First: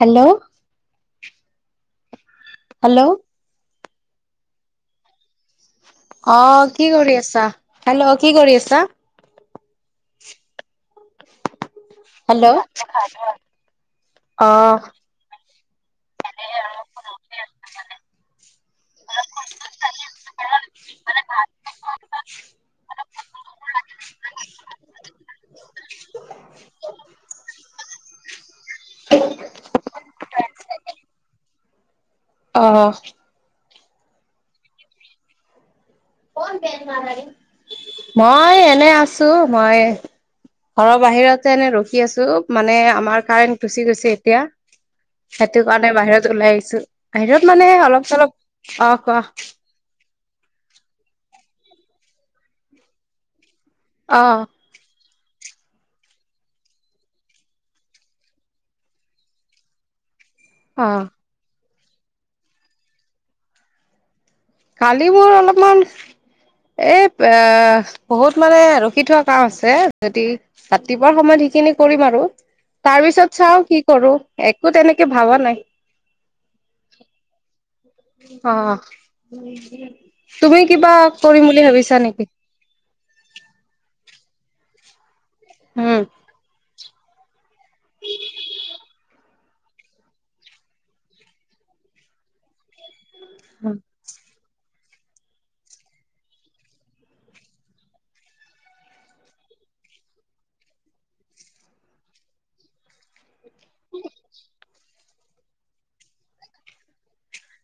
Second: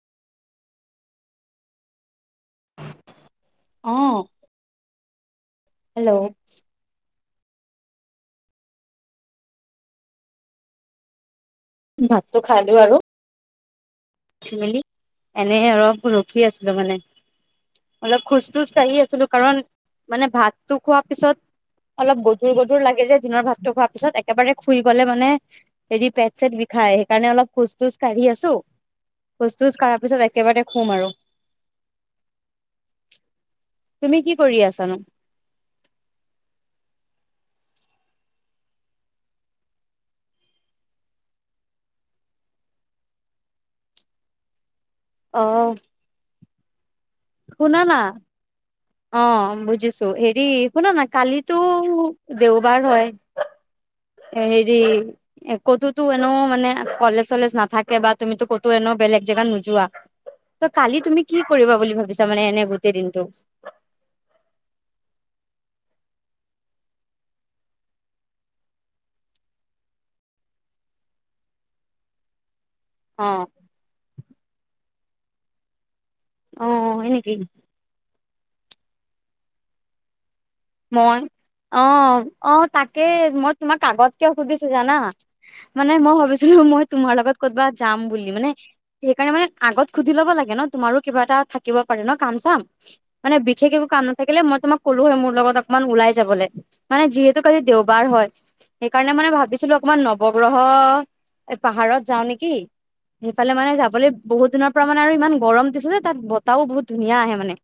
Hello hello অঁ অ কি কৰি আছা? হেল্ল' কি কৰি আছা? ভাতটো খালো আৰু হ'ব ঠি মেলি, এনে অৰপ ৰখি আছিলো মানে, অলপ খোজ-তোজ কাঢ়ি আছিলো কাৰণ মানে ভাতটো খোৱাৰ পিছত অলপ গধুৰ গধুৰ লাগে যে দিনৰ ভাতটো খোৱাৰ পিছত একেবাৰে খুই গ'লে মানে হেৰি পেট চেট বিষাই সেইকাৰণে অলপ খোজ-তোজ কাঢ়ি আছো- [unintelligible] খোজ-তোজ কৰাৰ পিছত একেবাৰে খুম আৰু। অ তুমি কি কৰি আছানো? মই এনে আছোঁ, মই ঘৰৰ বাহিৰতে এনে ৰখি আছোঁ, মানে আমাৰ কাৰেণ্ট গুচি গৈছে এতিয়া সেইটো অ', কাৰণে বাহিৰত ওলাই আহিছো। বাহিৰত মানে অলপ-চলপ, অ কোৱা বুজিছোঁ। হেৰি, শুনা'না কালিতো দেওবাৰ হয় অ হে হেৰি এ ক'তোতো এনেও মানে কলেজ-চলেজ নাথাকে বা তুমিতো ক'তো এনে বেলেগ জেগাত নোযোৱা [inaudible] ত কালি তুমি কি কৰিবা বুলি ভাবিছা মানে এনে গোটেই দিনটো? কালি মই অলপমান এই এ বহুত মানে ৰখি থোৱা কাম আছে যদি ৰাতিপুৱা সময়ত সেইখিনি কৰিম আৰু। তাৰ পিছত অ', চাও কি কৰো একো তেনেকে ভাবা নাই। অ হয় নেকি। অ তুমি কিবা মই কৰিম বুলি ভাবিছা অ', নেকি? অ তাকে মই তোমাক আগত কিয় সুধিছো জানা? মানে মই উম ভাবিছিলো মই তোমাৰ লগত ক'ৰবাত যাম বুলিি মানে সেইকাৰণে মানে আগত সুধি লব লাগে ন তোমাৰো কিবা এটা থাকিব পাৰে ন কাম-চাম। মানে বিশেষ একো কাম নাথাকিলে মই তোক কলো হৈ মোৰ লগত অকমান ওলাই যাবলৈ, মানে যিহেতু কালি দেওবাৰ হয় সেইকাৰণে মানে ভাবিছিলো অকমান নৱগ্ৰহ পাহাৰত যাও নেকি। সেইফালে মানে যাবলৈ বহুত দিনৰ পৰা মানে আৰু ইমান গৰম দিছে যে তাত বতাহও বহুত ধুনীয়া আহে মানে।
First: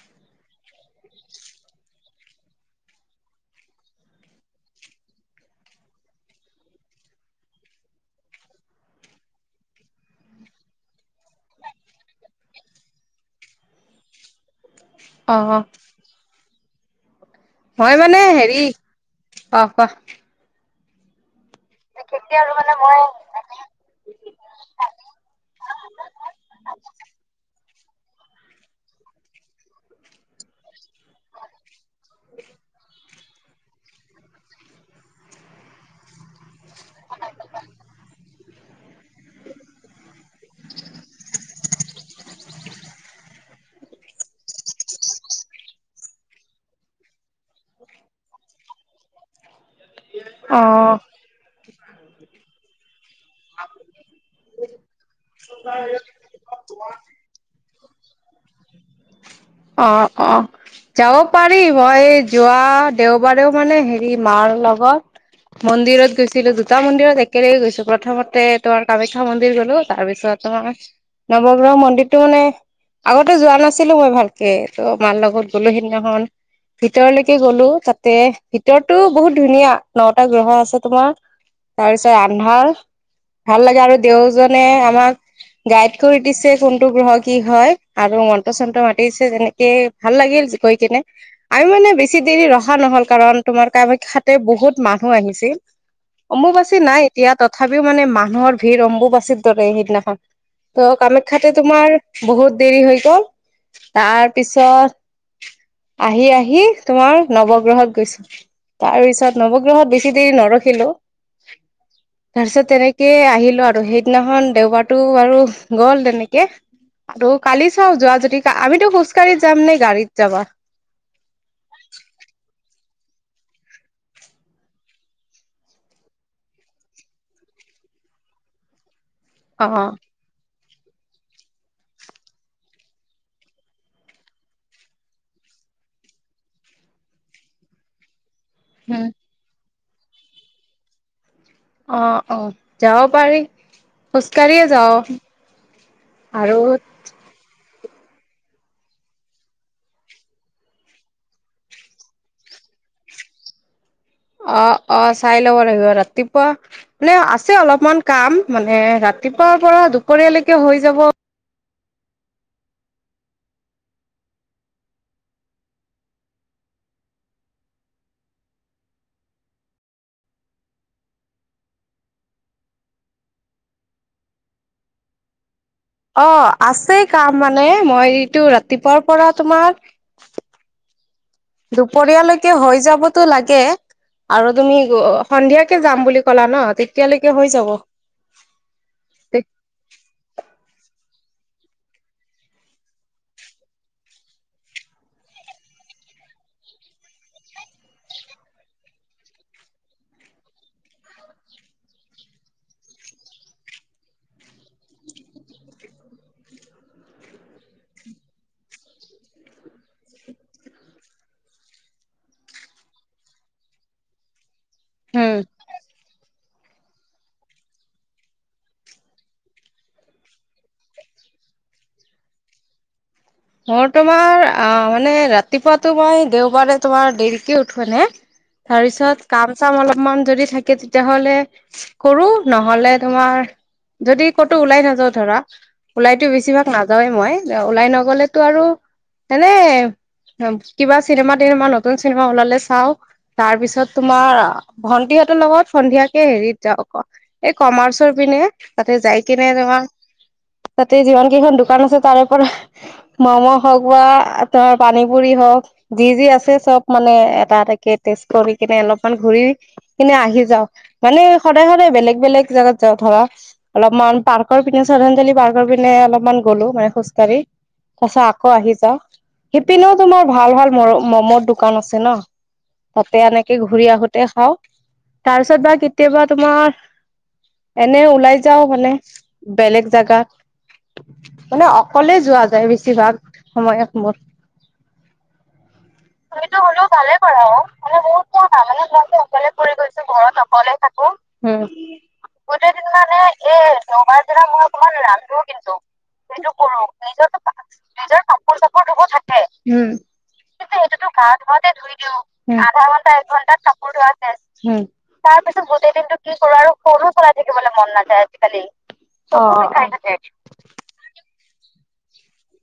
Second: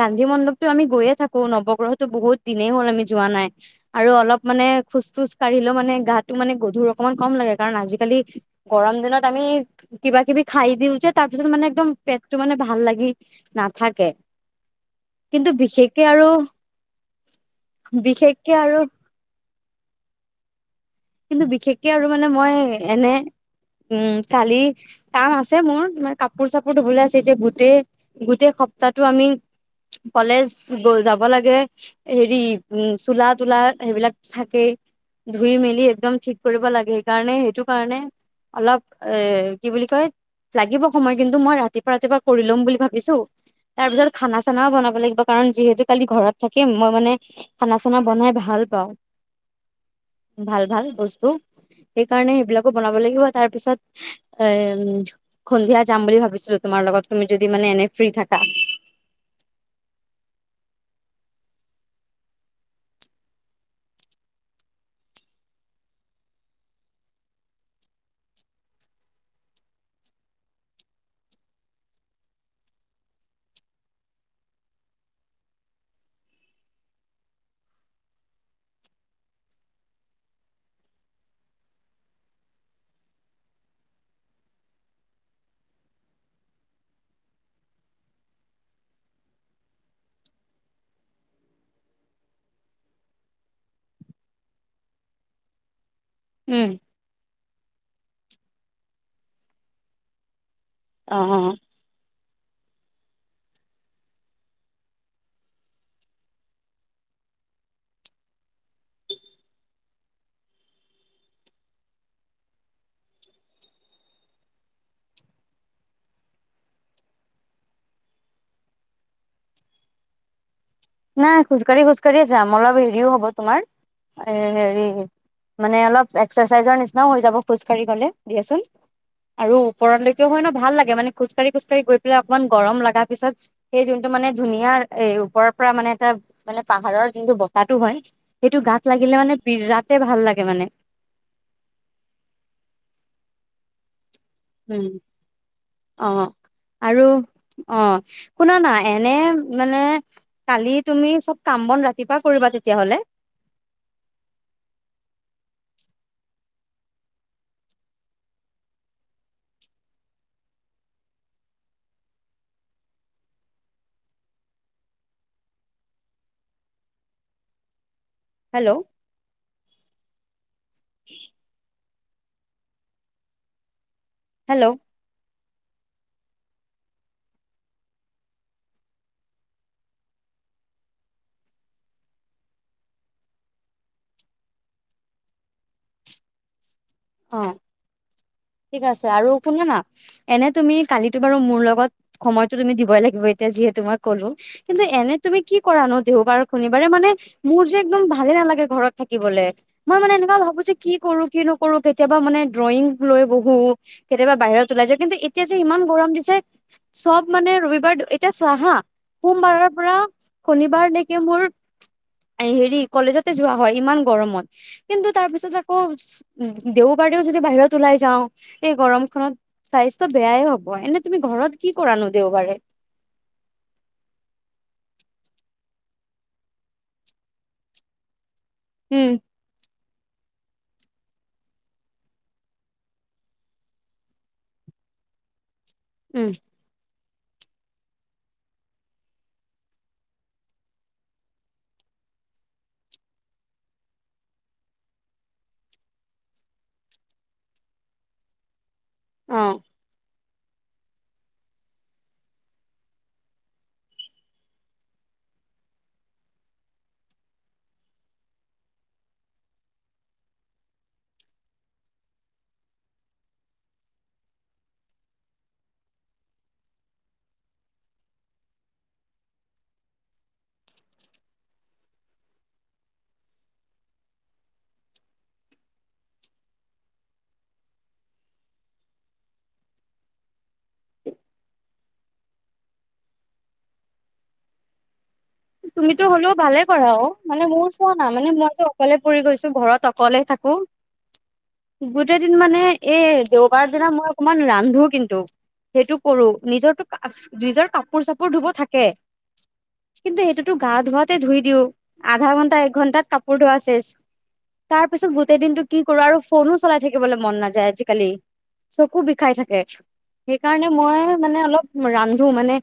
গান্ধী মণ্ডপতটো আমি গৈয়ে থাকো নৱগ্ৰহতো বহুত দিনেই হ'ল আমি যোৱা নাই। আৰু অলপ মানে খোজ-খোজ কাঢ়িলেও মানে গাটো মানে গধুৰ অকমান কম লাগে। কাৰণ আজিকালি গৰম দিনত আমি কিবা কিবি খাই দিওঁ যে তাৰ পিছত মানে একদম পেটটো মানে ভাল লাগি নাথাকে। অ কিন্তু অ বিশেষকে আৰু মই মানে বিশেষকে হেৰি আৰু অ ক কিন্তু বিশেষকে আৰু মানে মই এনে উম কালি কাম আছে মোৰ মানে কাপোৰ-চাপোৰ ধুবলৈ আছে, এতিয়া গোটেই গোটেই সপ্তাহো আমি কলেজ গ যাব লাগে, হেৰি উ চোলা-তোলা সেইবিলাক থাকে ধুই মেলি একদম ঠিক কৰিব লাগে, সেইকাৰণে সেইটো কাৰণে অলপ এ কি বুলি কয় লাগিব সময় কিন্তু মই ৰাতিপুৱা ৰাতিপুৱা কৰি লম বুলি ভাবিছোঁ। তাৰ পিছত খানা-চানাও বনাব লাগিব কাৰণ যিহেতু কালি ঘৰত থাকিম। মই মানে খানা-চানা বনাই ভাল পাওঁ। [inaudible] ভাল ভাল অ বস্তু সেইকাৰণে সেইবিলাকো বনাব লাগিব তাৰ পিছত এ উম সন্ধিয়া যাম বুলি ভাবিছিলোঁ তোমাৰ লগত তুমি যদি মানে এনে ফ্ৰী থাকা। অ অ। যাব পাৰি, মই যোৱা দেওবাৰেও মানে হেৰি মাৰ লগত মন্দিৰত গৈছিলো। দুটা মন্দিৰত একেলগে গৈছো, প্ৰথমতে তোমাৰ কামাখ্যা মন্দিৰ গলো তাৰপিছত ত নৱগ্ৰহ মন্দিৰটো মানে আগতে যোৱা নাছিলোঁ মই ভালকে ত' মাৰ লগত গ'লো সেইদিনাখন ভিতৰলৈকে গ'লো তাতে, ভিতৰতো বহুত ধুনীয়া। নটা গ্ৰহ আছে তোমাৰ। তাৰপিছত আন্ধাৰ। ভাল লাগে আৰু দেওজনে আমাক গাইড কৰি দিছে কোনটো গ্ৰহ কি হয়। আৰু মন্ত্ৰ-চন্ত মাতিছে যেনেকে ভাল লাগিল গৈ কিনে। আমি মানে বেছি দেৰি ৰহা নহ'ল কাৰণ তোমাৰ কামাখ্যাতে বহুত মানুহ আহিছিল। উম অম্বুবাচী নাই এতিয়া তথাপিওঁ মানে মানুহৰ ভিৰ অম্বুবাচীৰ দৰে সেইদিনাখন। ত অ অ কামাখ্যাতে তোমাৰ বহুত দেৰি হৈ গ'ল, তাৰ পিছত আহি আহি তোমাৰ নৱগ্ৰহত গৈছোঁ। তাৰ পিছত নৱগ্ৰহত বেছি দেৰি নৰখিলোঁ। তাৰপিছত তেনেকে আহিলোঁ আৰু সেইদিনাখন দেওবাৰটো বাৰু গ'ল তেনেকে। আৰু কালি চাও যোৱা যদি আমিতো খোজকাঢ়ি যাম, নে গাড়ীত যাবা? নাই খোজকাঢ়ি খোজকাঢ়িয়ে যাম অলপ হেৰিও হব তোমাৰ এ হেৰি মানে অলপ এক্সাৰচাইজৰ নিচিনাও হৈ যাব খোজ কাঢ়ি গলে দিয়াছোন আৰু অ ওপৰলৈ লৈকে হয় ন ভাল লাগে মানে খোজকাঢ়ি খোজকাঢ়ি গৈ পেলায় অকমান গৰম লাগা পিছত সেই যোনটো মানে ধুনীয়া এ ওপৰ পৰা মানে এটা মানে পাহাৰৰ যোনটো বতাহ টো হয় সেইটো গাত হম লাগিলে মানে বিৰাট তে ভাল লাগে মানে। অ অ যাব পাৰি। খোজকাঢ়িয়ে যাওঁ উম অ আৰু অ শুনা না এনে মানে কালি তুমি চব কাম বন ৰাতিপুৱা কৰিবা তেতিয়া হ'লে। অ অ চাই ল'ব লাগিব ৰাতিপুৱা মানে আছে অলপমান কাম মানে ৰাতিপুৱাৰ পৰা দুপৰীয়ালৈকে হৈ যাব হেল্ল হেল্ল অ আছেই কাম মানে মই এইটো ৰাতিপুৱাৰ পৰা তোমাৰ দুপৰীয়ালৈকে হৈ যাবতো লাগে। আৰু তুমি সন্ধিয়াকে যাম বুলি ক'লা ন তেতিয়ালৈকে অ হৈ যাব। ঠিক আছে আৰু শুনা না এনে তুমি কালিতো বাৰু মোৰ লগত সময়তো তুমি দিবই লাগিব এতিয়া যিহেতু মই ক'লো কিন্তু এনে তুমি কি কৰানো দেওবাৰ, শনিবাৰে মানে মোৰ যে একদম ভালে নালাগে ঘৰত থাকিবলে মই মানে এনেকুৱা ভাবোঁ যে কি কৰো কি নোক কৰো কেতিয়াবা মানে ড্ৰয়িং লৈ বহোঁ কেতিয়াবা বাহিৰত ওলাই যাওঁ কিন্তু এতিয়া যে ইমান গৰম দিছে চব মানে ৰবিবাৰ এতিয়া চোৱা হা সোমবাৰৰ পৰা শনিবাৰলেকে মোৰ হেৰি কলেজতে যোৱা হয় ইমান গৰমত কিন্তু তাৰ হম পিছত আকৌ দেওবাৰেও যদি বাহিৰত ওলাই যাওঁ এই গৰমখনত স্বাস্থ্য বেয়াই হব এনে তুমি ঘৰত কি কৰানো দেওবাৰে? মোৰ তোমাৰ আ মানে ৰাতিপুৱাতো মই দেওবাৰে তোমাৰ দেৰিকে উঠো মানে তাৰ উম পিছত কাম-চাম অলপমান যদি থাকে তেতিয়া হ'লে কৰো নহলে তোমাৰ যদি ক'তো ওলাই নাযাও ধৰা। ওলাইতো উম বেছিভাগ নাযাওৱে মই ওলাই নগলেতো আৰু এনে কিবা চিনেমা তিনেমা নতুন চিনেমা ওলালে চাওঁ তাৰ পিছত তোমাৰ ভন্টিহঁতৰ লগত সন্ধিয়াকে হেৰিত যাওঁ এই কমাৰ্চৰ পিনে। তাতে যাই অ কিনে তোমাক তাতে যিমান কেইখন দোকান আছে তাৰে পৰা ম'ম' হওঁক বা তা পানী পুৰি হওঁক যি যি আছে চব মানে এটা এটাকে তেজ কৰি কিনে অলপমান ঘূৰি। কিনে আহি যাওঁ মানে সদায় সদায় বেলেগ বেলেগ জাগাত যাওঁ ধৰা। অলপমান পাৰ্কৰ পিনে শ্ৰদ্ধাঞ্জলি পাৰ্কৰ পিনে অলপমান গ'লো মানে খোজকাঢ়ি। পাছত আকৌ আহি যাওঁ সিপিনেও তোমাৰ ভাল ভাল ম মমৰ দোকান আছে ন। তাতে এনেকে ঘূৰি আহোতে খাওঁ তাৰপিছত বা কেতিয়াবা তোমাৰ। এনে ওলাই যাওঁ মানে বেলেগ জেগা মানে অকলেই যোৱা যায় বেছিভাগ সময় সময়ত মোৰ। তুমিতো হ'লেও তুমিতো ভালে হলেও কৰা অ ভালে কৰা মানে অ মোৰ চোৱা মানে না বহুত মই পা যে মানে অকলে ঘ পৰি গৈছো অকলে ফুৰিব ঘৰত গৈছো অকলে ঘৰত থাকো অকলে। থাকো গোটেই দিন মানে গোটেই দিন এই মানে দেওবাৰ এই দিনা মই দেউবাৰ অকমান দিনা মই ৰান্ধো অকমান কিন্তু ৰান্ধো কিন্তু। সেইটো কৰো সেইটো কৰো নিজৰটো নিজৰত নিজৰ কাপোৰ- চাপোৰ ধুব থাকে। কিন্তু গা সেইটোতো ধোৱাতে গা ধুই দিও ধুৱতে ধুই আধা ঘন্টা দিওঁ এক আধা ঘন্টাত ঘন্টা এক কাপোৰ ধোৱা ঘণ্টাত চেচ কাপোৰ ধোৱা শেষ। তাৰ পিছত গোটেই তাৰ দিনটো পিছত কি গোটেই কৰো আৰু দিনটো কি ফোনো কৰো আৰু চলাই ফোনো থাকিবলৈ মন চলাই নাযায় থাকিবলৈ মন আজিকালি নাযায় আজিকালি। চকু বিষাই থাকে অ। সেইকাৰণে মই মানে অলপ ৰান্ধো মানে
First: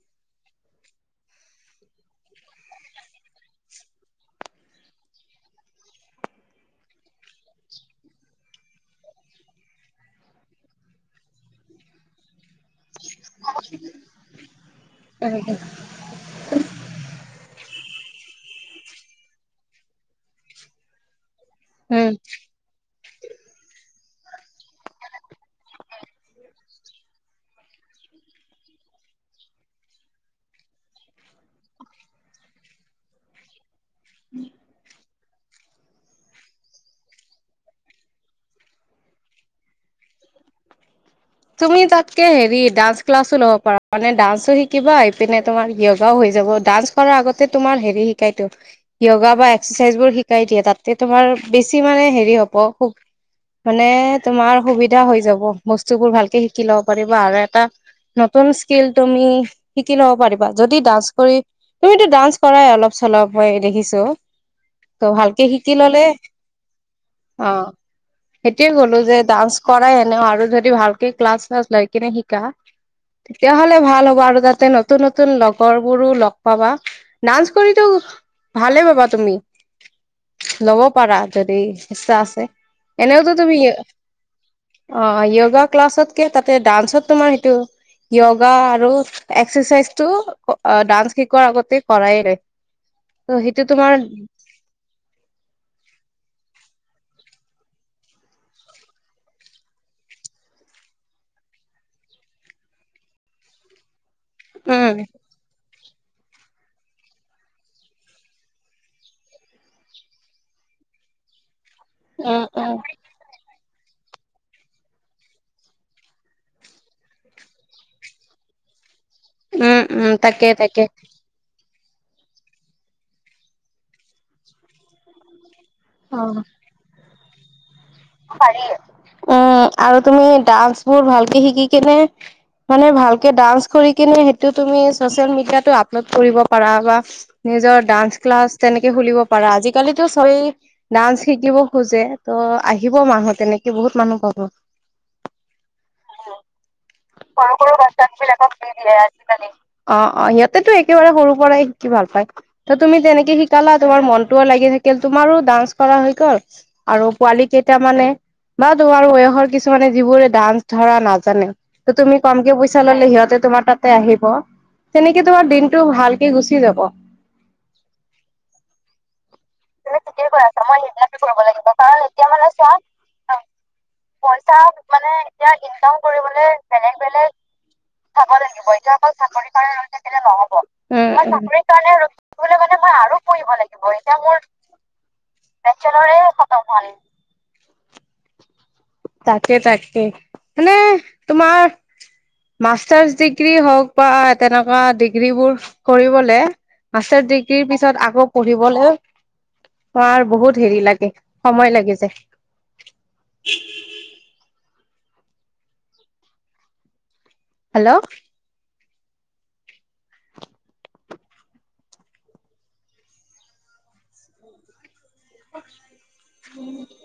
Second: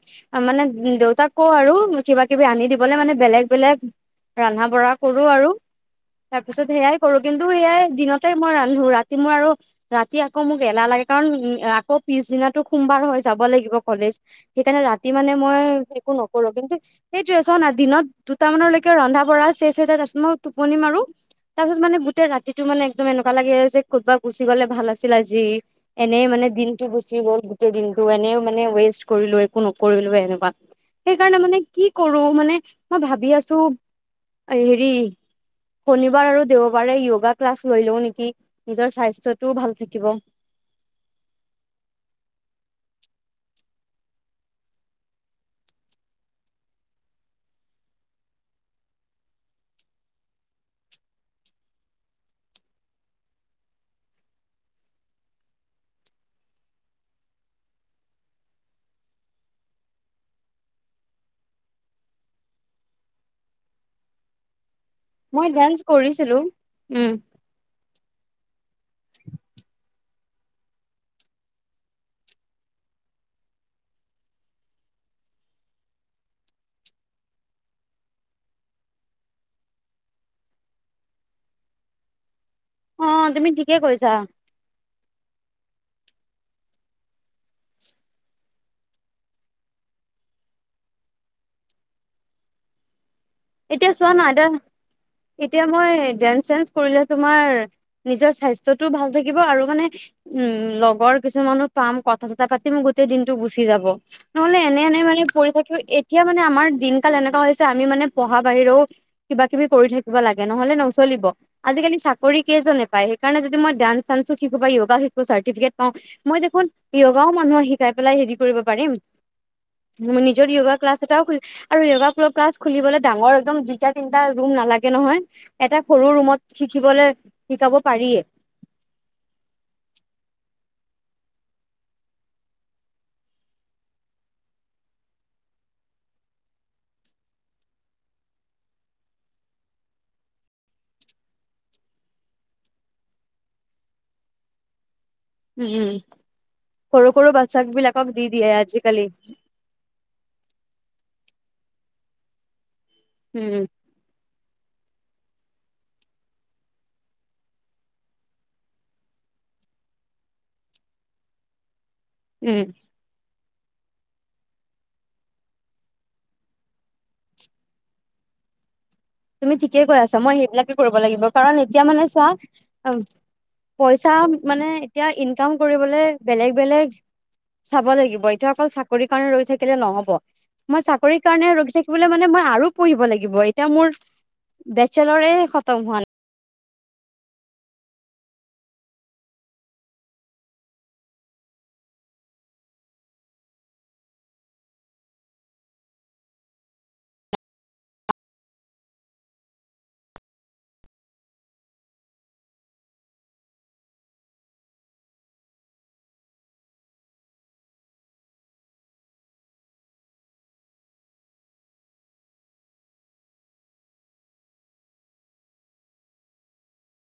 মানে দেউতাক কওঁ আৰু কিবা। কিবি আনি দিবলে মানে বেলেগ বেলেগ ৰন্ধা বঢ়া কৰো। আৰু তাৰ পিছত সেইয়াই কৰো কিন্তু সেইয়াই দিনতেই মই ৰান্ধো। ৰাতি মই আৰু ৰাতি আকৌ মোক এলাহ লাগে কাৰণ আকৌ পিছদিনাটো সোমবাৰ হয়। যাব লাগিব কলেজ সেইকাৰণে ৰাতি মানে মই উম একো নকৰো কিন্তু। সেইটোৱে চৱো না দিনত দুটামানলৈকে ৰন্ধা বঢা শেষ হৈ যায় তাৰছত মই টোপনি মাৰো। তাৰ পিছত মানে উম। গোটেই ৰাতিটো মানে একদম এনেকুৱা লাগে যে ক'বা গুচি গ'লে ভাল আছিল আজি। এনেই মানে দিনটো গুচি গ'ল গোটেই দিনতটো এনেই মানে ৱেষ্ট কৰিলো একো নকৰিলো এনেকুৱা। সেইকাৰণে মানে কি কৰো মানে মই ভাবি আছো হেৰি। শনিবাৰ আৰু দেওবাৰে য়োগা ক্লাছ লৈ লও নেকি নিজৰ স্বাস্থ্যটোও ভাল থাকিব। তুমি তাতকে হেৰি ডান্স, ক্লাছো ল'ব পাৰা মানে ডান্সো শিকিবা আহিপিনে তোমাৰ য়গাও হৈ যাব ডান্স। কৰাৰ আগতে তোমাৰ হেৰি শিকাইতো। য়োগা বা এক্সাৰচাইজ বোৰ শিকাই দিয়ে তাতে তোমাৰ বেছি মানে হেৰি হ'ব খুব। মানে তোমাৰ সুবিধা হৈ যাব বস্তুবোৰ ভালকে শিকি লব পাৰিব আৰু এটা। নতুন স্কিল তুমি শিকি লব পাৰিবা যদি ডান্স, কৰি। তুমিতো ডান্স কৰাই অলপ চলপ মই দেখিছো। ত ভালকে মই শিকি ডান্স ললে। কৰিছিলো উম অ সেইটোয়ে কলো যে ডান্স কৰাই হেনেও আৰু যদি ভাল। ক্লছ চালাছ লৈ কিনে শিকা। তেতিয়া হ'লে ভাল হ'ব আৰু তাতে নতুন নতুন লগৰ বোৰো লগ পাবা। ডান্স কৰিতো ভালে পাবা তুমি। ল'ব পাৰা যৰি ইচ্ছা আছে অ এনেওতো তুমি তুমিয য় ঠিকে কৈছা অ য়োগা ক্লাছতকে তাতে ডান্সত তোমাৰ সেইটো। য়োগা, আৰু এক্সাৰচাইজ, টো ডান্স শিকোৱাৰ আগতে কৰাই লয়। ত সেইটো এতিয়া তোমাৰ। চোৱা না এতিয়া এতিয়া মই ডেন্স- চেন্স কৰিলে তোমাৰ নিজৰ স্বাস্থ্যতটোও ভাল থাকিব। আৰু মানে উম লগৰ কিছুমানো পাম কথা চথা পাতিম গোটেই দিনটো গুচি যাব। নহলে এনে এনেই উম, মানে পৰি থাকি এতিয়া মানে আমাৰ দিনকাল এনেকুৱা হৈছে আমি মানে পঢ়া বাহিৰেও কিবা কিবি কৰি থাকিব লাগে নহলে নচলিব আজিকালি- চাকৰি উম, উম, কেইজন নাপায়। সেইকাৰণে যদি মই ডাণ্স চাণ্স শিকো বা যোগা শিকো চাৰফিকেট পাওঁ। মই দেখোন য়গাও মানুহক শিকাই পেলাই হেৰি কৰিব পাৰিম। উম, উম, মোৰ তাকে নিজৰ য়োগা, তাকে ক্লছ এটাও খলি আৰু য়োগা, ক্লাছ খুলিবলৈ ডাঙৰ একদম দুইটা তিনিটা ৰুম নালাগে নহয়। এটা সৰু অ'। ৰুমত শিকিবলে শিকাব পাৰিয়ে। উম আৰু তুমি ডান্স বোৰ ভালকে শিকি কেনে। মানে ভালকে ডান্স, কৰি কিনে সেইটো তুমি চচিয়েল মিডিয়টো আপলোড কৰিব পাৰা বা। নিজৰ ডান্স ক্লাছ তেনেকে খুলিব পাৰা আজিকালিটো চবেই। ডান্স শিকিব খোজে, ত' আহিব মানুহ তেনেকে বহুত মানুহ পাব। উম উম সৰু সৰু [unintelligible] বাচ্ছাক বিলাকক দি আছিল দিয়ে আজিকালি মান অ অ, সিহঁতেতো একেবাৰে সৰু পৰাই শিকি ভাল পায়, ত তুমি তেনেকে উম শিকালা তোমাৰ মনটোও লাগি থাকিল, তোমাৰো ডান্স কৰা হৈ গ'ল আৰু পোৱালি কেইটা মানে বা তোমাৰ বয়সৰ কিছুমানে যিবোৰে ডান্স ধৰা নাজানে, ত তুমি কমকে উম পইচা ললে সিহঁতে তোমাৰ তাতে আহিব তেনেকে তোমাৰ দিনটো ভালকে গুচি যাব। তুমি ঠিকে কৈ আছা, মই সেইবিলাকে কৰিব লাগিব কাৰণ এতিয়া মানে চোৱা আম পইচা মানে এতিয়া ইনকাম কৰিবলে বেলেগ - বেলেগ চাব লাগিব এতিয়া অকল চাকৰি কাৰণে ৰৈ থাকিলে নহব মই চাকৰিৰ কাৰণে ৰখি থাকিবলৈ মানে মই আৰু পঢ়িব লাগিব এতিয়া মোৰ বেচেলৰে খতম হোৱা নাই বেচেলৰে [unintelligible] ভাল। তাকে তাকে মানে তোমাৰ মাষ্টাৰ্চ ডিগ্ৰী হওক বা তেনেকুৱা ডিগ্ৰীবোৰ কৰিবলে মাষ্টাৰ ডিগ্ৰীৰ পিছত আকৌ পঢ়িবলে তোমাৰ বহুত হেৰি লাগে, সময় লাগি যায়। হেল্ল'? উ উম